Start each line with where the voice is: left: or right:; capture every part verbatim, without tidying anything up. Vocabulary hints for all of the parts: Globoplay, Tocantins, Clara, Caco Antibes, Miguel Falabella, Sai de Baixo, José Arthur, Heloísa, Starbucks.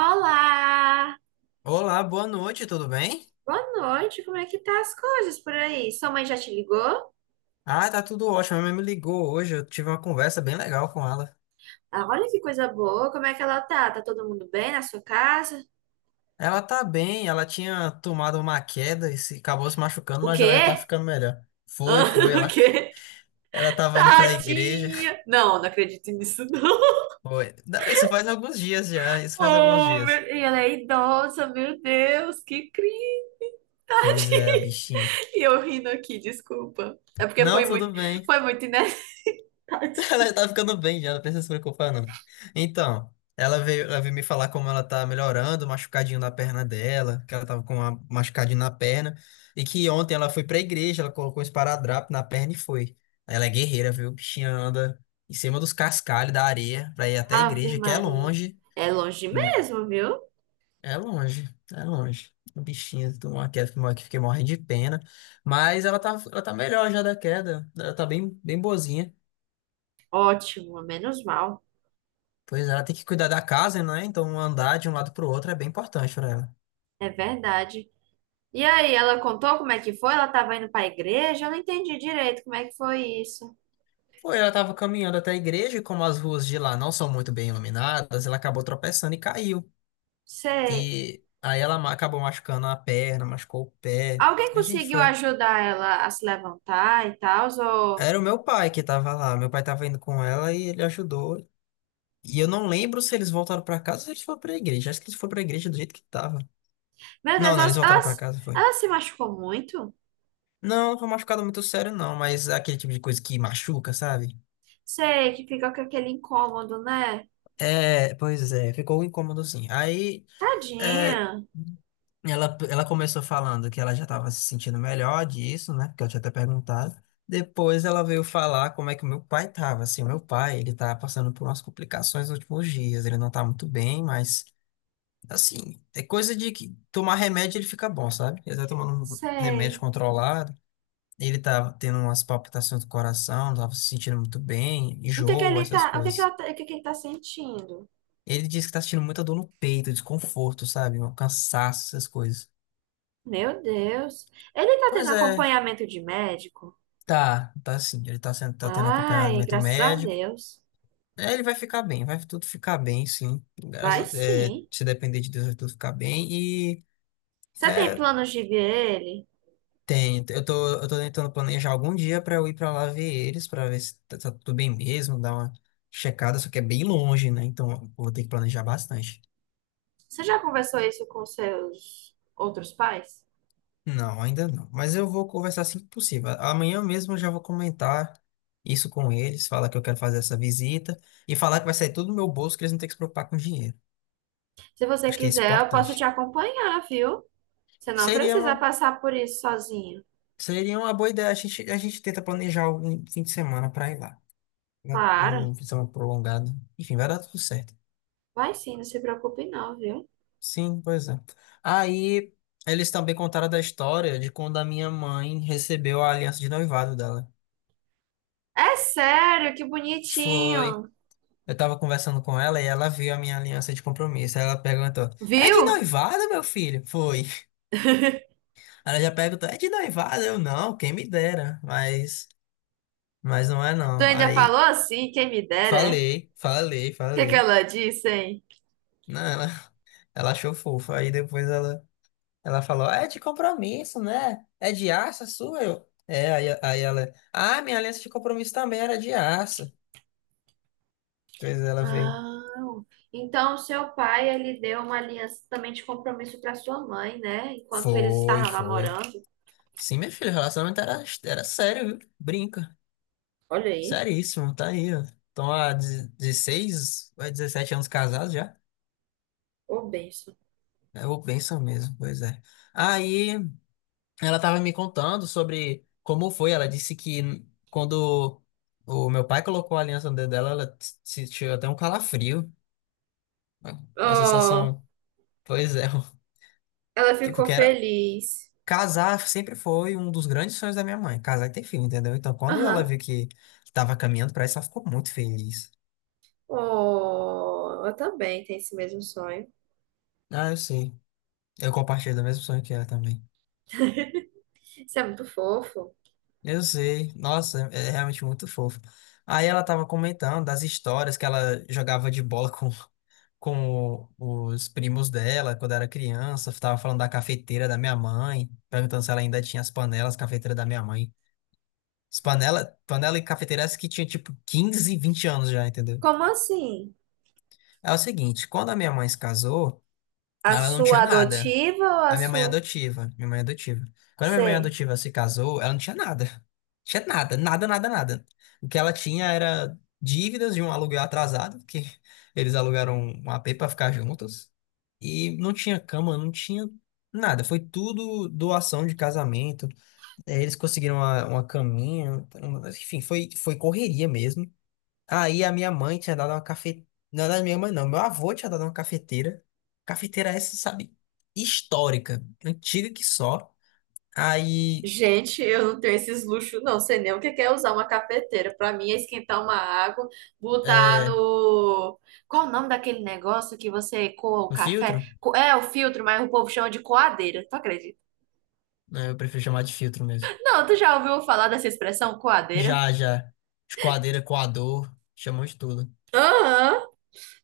right: Olá!
left: Olá, boa noite, tudo bem?
right: Boa noite, como é que tá as coisas por aí? Sua mãe já te ligou?
left: Ah, tá tudo ótimo. Minha mãe me ligou hoje, eu tive uma conversa bem legal com ela.
right: Ah, olha que coisa boa, como é que ela tá? Tá todo mundo bem na sua casa?
left: Ela tá bem, ela tinha tomado uma queda e se, acabou se machucando,
right: O
left: mas ela já tá
right: quê?
left: ficando melhor. Foi,
right: Ah,
left: foi,
right: o
left: ela,
right: quê?
left: ela tava indo pra igreja.
right: Tadinha! Não, não acredito nisso, não.
left: Foi. Não, isso faz alguns dias já, isso faz alguns
right: Oh, meu...
left: dias.
right: E ela é idosa, meu Deus, que cringe!
left: Pois é, a bichinha.
right: E eu rindo aqui, desculpa. É porque
left: Não,
right: foi muito,
left: tudo bem.
right: foi muito inesperado.
left: Ela já tá ficando bem já, não precisa se preocupar, não. Então, ela veio, ela veio me falar como ela tá melhorando, machucadinho na perna dela, que ela tava com uma machucadinho na perna, e que ontem ela foi pra igreja, ela colocou um esparadrapo na perna e foi. Ela é guerreira, viu? Bichinha anda em cima dos cascalhos da areia pra ir até a
right: Ave
left: igreja, que é
right: Maria.
left: longe.
right: É longe
left: Hum,
right: mesmo, viu?
left: É longe, é longe. O bichinho tomou uma queda, que fiquei morrendo de pena. Mas ela tá, ela tá melhor já da queda. Ela tá bem, bem boazinha.
right: Ótimo, menos mal.
left: Pois é, ela tem que cuidar da casa, né? Então um andar de um lado para o outro é bem importante para ela.
right: É verdade. E aí, ela contou como é que foi? Ela estava indo para a igreja? Eu não entendi direito como é que foi isso.
left: Foi, ela estava caminhando até a igreja e como as ruas de lá não são muito bem iluminadas, ela acabou tropeçando e caiu.
right: Sei.
left: E aí ela ma- acabou machucando a perna, machucou o pé.
right: Alguém
left: A gente
right: conseguiu
left: foi.
right: ajudar ela a se levantar e tal? Ou...
left: Era o meu pai que estava lá. Meu pai estava indo com ela e ele ajudou. E eu não lembro se eles voltaram para casa ou se eles foram para a igreja. Acho que eles foram para a igreja do jeito que estava.
right: Meu Deus,
left: Não, não, eles
right: ela, ela,
left: voltaram para casa, foi.
right: ela se machucou muito?
left: Não, não foi machucado muito sério, não, mas é aquele tipo de coisa que machuca, sabe?
right: Sei, que fica com aquele incômodo, né?
left: É, pois é, ficou um incômodo assim. Aí
right: Tadinha.
left: é, ela, ela começou falando que ela já estava se sentindo melhor disso, né? Porque eu tinha até perguntado. Depois ela veio falar como é que o meu pai estava. Assim, o meu pai, ele tá passando por umas complicações nos últimos dias. Ele não tá muito bem, mas assim, é coisa de que tomar remédio ele fica bom, sabe? Ele tá tomando um remédio
right: Sei.
left: controlado. Ele tava tendo umas palpitações do coração, não tava se sentindo muito bem,
right: O que que
left: enjoo,
right: ele
left: essas
right: tá, o que que
left: coisas.
right: ela, tá- O que que ele tá sentindo?
left: Ele disse que tá sentindo muita dor no peito, desconforto, sabe? Um cansaço, essas coisas.
right: Meu Deus. Ele tá tendo
left: Pois é,
right: acompanhamento de médico?
left: tá, tá sim. Ele tá, sendo, tá tendo
right: Ai,
left: acompanhamento
right: graças a
left: médico.
right: Deus.
left: É, ele vai ficar bem, vai tudo ficar bem, sim.
right: Vai
left: Graças- é,
right: sim.
left: se depender de Deus, vai tudo ficar bem. E
right: Você tem
left: é,
right: planos de ver ele?
left: tem, eu tô, eu tô tentando planejar algum dia pra eu ir pra lá ver eles, pra ver se tá, tá tudo bem mesmo, dar uma checada, só que é bem longe, né? Então eu vou ter que planejar bastante.
right: Você já conversou isso com seus outros pais?
left: Não, ainda não. Mas eu vou conversar assim que possível. Amanhã mesmo eu já vou comentar isso com eles, falar que eu quero fazer essa visita e falar que vai sair tudo do meu bolso, que eles não têm que se preocupar com dinheiro.
right: Se você
left: Acho que é isso
right: quiser, eu posso te
left: importante.
right: acompanhar, viu? Você não
left: Seria uma,
right: precisa passar por isso sozinho.
left: seria uma boa ideia. A gente, a gente tenta planejar algum fim de semana para ir lá. Um,
right: Claro,
left: um fim de semana prolongado. Enfim, vai dar tudo certo.
right: vai sim, não se preocupe não, viu?
left: Sim, pois é. Aí eles também contaram da história de quando a minha mãe recebeu a aliança de noivado dela.
right: É sério, que
left: Foi.
right: bonitinho.
left: Eu tava conversando com ela e ela viu a minha aliança de compromisso. Aí ela perguntou: É de
right: Viu?
left: noivado, meu filho? Foi. Ela já perguntou: É de noivado? Eu não, quem me dera. Mas, mas não é
right: Tu
left: não.
right: ainda falou
left: Aí
right: assim, quem me dera, é? O
left: falei, falei,
right: que que
left: falei.
right: ela disse, hein?
left: Não, ela, ela achou fofo. Aí depois ela, ela falou: É de compromisso, né? É de aço a sua? Eu. É, aí, aí ela: Ah, minha aliança de compromisso também era de aço. Depois ela veio:
right: Ah, então seu pai, ele deu uma aliança também de compromisso para sua mãe, né? Enquanto eles
left: Foi,
right: estavam
left: foi.
right: namorando.
left: Sim, meu filho. O relacionamento era, era sério, viu? Brinca.
right: Olha aí,
left: Seríssimo, tá aí, ó. Estão há dezesseis ou é dezessete anos casados já.
right: ô bênção.
left: É o benção mesmo, pois é. Aí ela tava me contando sobre como foi. Ela disse que quando o meu pai colocou a aliança no dedo dela, ela t- sentiu até um calafrio. Uma
right: Oh,
left: sensação, pois é,
right: ela
left: que-
right: ficou
left: porque era.
right: feliz.
left: Casar sempre foi um dos grandes sonhos da minha mãe, casar e ter filho, entendeu? Então, quando ela
right: Aham.
left: viu que tava caminhando pra isso, ela ficou muito feliz.
right: Oh, eu também tenho esse mesmo sonho.
left: Ah, eu sei. Eu compartilho do mesmo sonho que ela também.
right: Isso é muito fofo.
left: Eu sei, nossa, é é realmente muito fofo. Aí ela tava comentando das histórias que ela jogava de bola com, com o- os primos dela quando era criança. Tava falando da cafeteira da minha mãe, perguntando se ela ainda tinha as panelas, cafeteira da minha mãe. As panela, panela e cafeteira essa que tinha tipo quinze, vinte anos já, entendeu?
right: Como assim?
left: É o seguinte, quando a minha mãe se casou.
right: A
left: Ela não tinha
right: sua
left: nada.
right: adotiva ou a
left: A minha mãe
right: sua?
left: adotiva, minha mãe adotiva. Quando a minha mãe
right: Sei.
left: adotiva se casou, ela não tinha nada. Tinha nada, nada, nada, nada. O que ela tinha era dívidas de um aluguel atrasado, que eles alugaram um A p para ficar juntos. E não tinha cama, não tinha nada. Foi tudo doação de casamento. Eh, Eles conseguiram uma, uma caminha. um- Enfim, foi, foi correria mesmo. Aí a minha mãe tinha dado uma cafeteira. Não, não, é minha mãe não. Meu avô tinha dado uma cafeteira. Cafeteira essa, sabe? Histórica. Antiga que só. Aí.
right: Gente, eu não tenho esses luxos, não. Sei nem o que que é usar uma cafeteira. Pra mim é esquentar uma água, botar
left: É,
right: no. Qual o nome daquele negócio que você coa o
left: um
right: café?
left: filtro?
right: Co- É o filtro, mas o povo chama de coadeira. Tu acredita?
left: Né, eu prefiro chamar de filtro mesmo.
right: Não, tu já ouviu falar dessa expressão coadeira?
left: Já, já. Esquadeira, coador. Chamou de tudo.
right: Aham.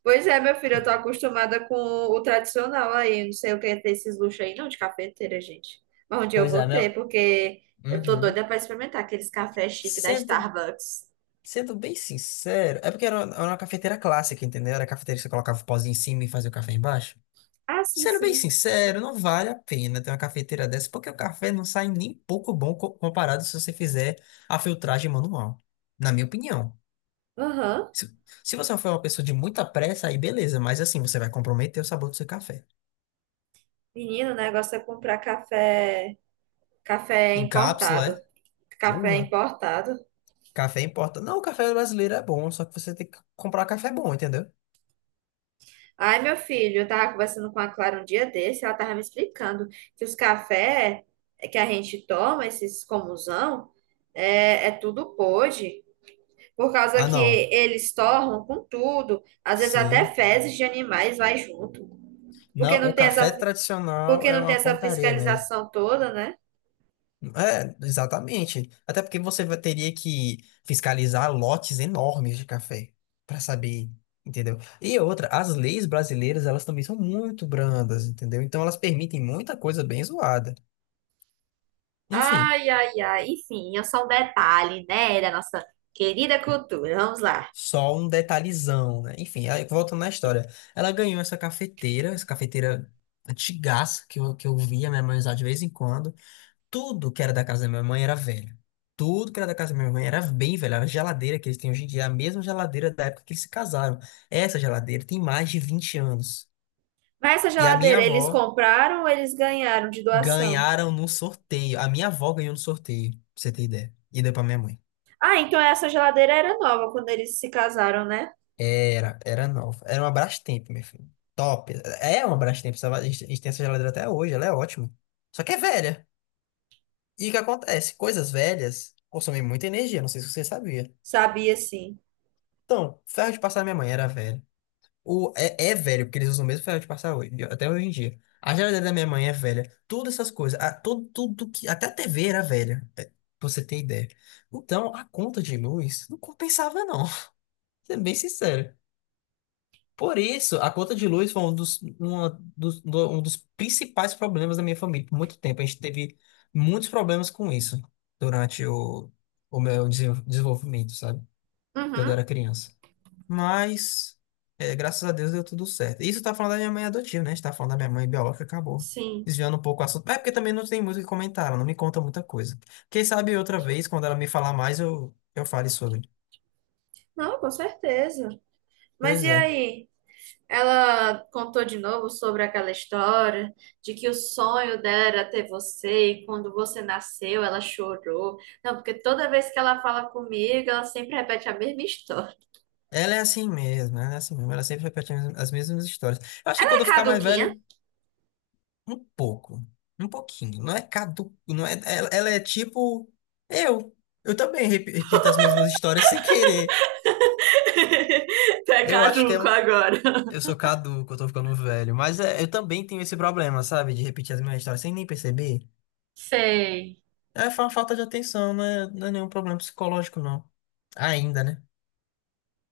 right: Pois é, meu filho, eu
left: Po-
right: tô acostumada com o tradicional aí. Eu Não sei o que é ter esses luxos aí, não, de cafeteira, gente. Mas onde eu
left: Pois
right: vou
left: é,
right: ter,
left: meu.
right: porque eu tô
left: Uhum.
right: doida pra experimentar aqueles cafés chiques da
left: Sendo,
right: Starbucks.
left: sendo bem sincero. É porque era, uma era uma cafeteira clássica, entendeu? Era a cafeteira que você colocava o pozinho em cima e fazia o café embaixo.
right: Ah, sim,
left: Sendo bem
right: sim.
left: sincero, não vale a pena ter uma cafeteira dessa, porque o café não sai nem pouco bom co- comparado se você fizer a filtragem manual, na minha opinião.
right: Aham.
left: Se, se você for uma pessoa de muita pressa, aí beleza, mas assim, você vai comprometer o sabor do seu café.
right: Menino, o negócio é comprar café, café
left: Em cápsula,
right: importado.
left: é?
right: Café
left: Urra,
right: importado.
left: café importa. Não, o café brasileiro é bom, só que você tem que comprar um café bom, entendeu?
right: Ai, meu filho, eu tava conversando com a Clara um dia desse, ela tava me explicando que os cafés que a gente toma, esses comusão, é, é tudo pode. Por causa
left: Ah,
right: que
left: não.
right: eles torram com tudo, às vezes até
left: Sim.
right: fezes de animais vai junto, porque
left: Não,
right: não
left: o
right: tem
left: café
right: essa,
left: tradicional
right: porque
left: é
right: não tem
left: uma
right: essa
left: porcaria mesmo.
right: fiscalização toda, né?
left: É, exatamente. Até porque você vai- teria que fiscalizar lotes enormes de café para saber, entendeu? E outra, as leis brasileiras, elas também são muito brandas, entendeu? Então elas permitem muita coisa bem zoada. Enfim,
right: Ai, ai, ai. Enfim, é só um detalhe, né, da nossa querida cultura. Vamos lá.
left: só um detalhezão, né? Enfim, aí, voltando na história. Ela ganhou essa cafeteira, essa cafeteira antigaça que eu, que eu, via minha mãe usar de vez em quando. Tudo que era da casa da minha mãe era velho. Tudo que era da casa da minha mãe era bem velho. Era a geladeira que eles têm hoje em dia, é a mesma geladeira da época que eles se casaram. Essa geladeira tem mais de vinte anos.
right: Mas essa
left: E a minha
right: geladeira eles
left: avó
right: compraram ou eles ganharam de doação?
left: ganharam no sorteio. A minha avó ganhou no sorteio, pra você ter ideia. E deu pra minha mãe.
right: Ah, então essa geladeira era nova quando eles se casaram, né?
left: Era, era nova. Era uma Brastemp, meu filho. Top. É uma Brastemp. essa- A gente a gente tem essa geladeira até hoje, ela é ótima. Só que é velha. E o que acontece? Coisas velhas consomem muita energia, não sei se você sabia.
right: Sabia sim.
left: Então, ferro de passar da minha mãe era velho. O, é, é velho, porque eles usam o mesmo ferro de passar hoje, até hoje em dia. A geladeira da minha mãe é velha. Todas essas coisas. A, todo, tudo que, até a T V era velha. é, pra você ter ideia. Então, a conta de luz não compensava, não. Sendo bem sincero. Por isso, a conta de luz foi um dos, uma dos- do- um dos principais problemas da minha família por muito tempo. A gente teve muitos problemas com isso durante o, o meu desenvol- desenvolvimento, sabe? Quando eu
right: Uhum,
left: era criança. Mas, é, graças a Deus deu tudo certo. Isso tá falando da minha mãe adotiva, né? A gente tá falando da minha mãe biológica, acabou.
right: sim.
left: Desviando um pouco o assunto. É porque também não tem muito o que comentar, ela não me conta muita coisa. Quem sabe outra vez, quando ela me falar mais, eu, eu fale sobre.
right: Não, com certeza. Mas
left: Pois
right: e
left: é.
right: aí? Ela contou de novo sobre aquela história de que o sonho dela era ter você e quando você nasceu ela chorou. Não, porque toda vez que ela fala comigo, ela sempre repete a mesma história.
left: Ela é assim mesmo, ela é assim mesmo. Ela sempre repete as as mesmas histórias. Eu acho
right: Tá
left: que quando eu ficar mais
right: caduquinha?
left: velho, um pouco. Um pouquinho. Não é cadu... não é... Ela, ela é tipo eu. Eu também rep- repito as mesmas histórias sem querer.
right: Tá
left: Eu acho que é um
right: caduco agora.
left: Eu sou caduco, eu tô ficando velho. Mas é, eu também tenho esse problema, sabe? De repetir as mesmas histórias sem nem perceber.
right: Sei.
left: É fa- falta de atenção, não é, não é nenhum problema psicológico, não. Ainda, né?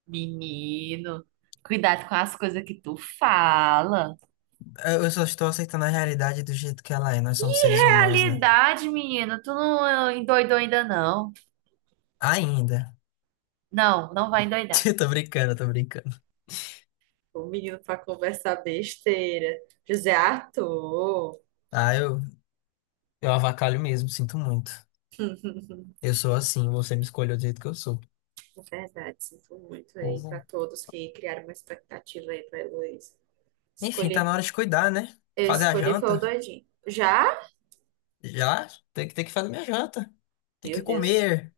right: Menino, cuidado com as coisas que tu fala.
left: Eu eu só estou aceitando a realidade do jeito que ela é. Nós somos seres humanos, né?
right: Realidade, menino, tu não endoidou ainda não.
left: Ainda.
right: Não, não vai endoidar.
left: Eu tô brincando, eu tô brincando.
right: O menino pra conversar besteira. José Arthur.
left: Ah, eu, eu avacalho mesmo, sinto muito. Eu sou assim, você me escolheu do jeito que eu sou.
right: É verdade, sinto muito aí
left: Pois
right: pra
left: é.
right: todos que criaram uma expectativa aí pra Heloísa.
left: Enfim, tá na
right: Escolhi,
left: hora de cuidar, né?
right: eu
left: Fazer a
right: escolhi foi o
left: janta.
right: doidinho. Já?
left: Já? Tem que, tem que fazer minha janta. Tem que
right: Meu Deus.
left: comer.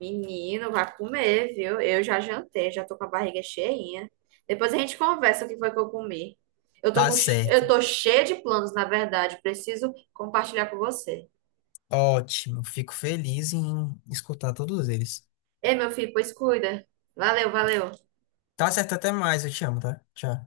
right: Menino, vai comer, viu? Eu já jantei, já tô com a barriga cheinha. Depois a gente conversa o que foi que eu comi. Eu tô
left: Tá
right: com, che-
left: certo.
right: eu tô cheia de planos, na verdade. Preciso compartilhar com você.
left: Ótimo, fico feliz em escutar todos eles.
right: Ei, meu filho, pois cuida. Valeu, valeu.
left: Tá certo, até mais, eu te amo, tá? Tchau.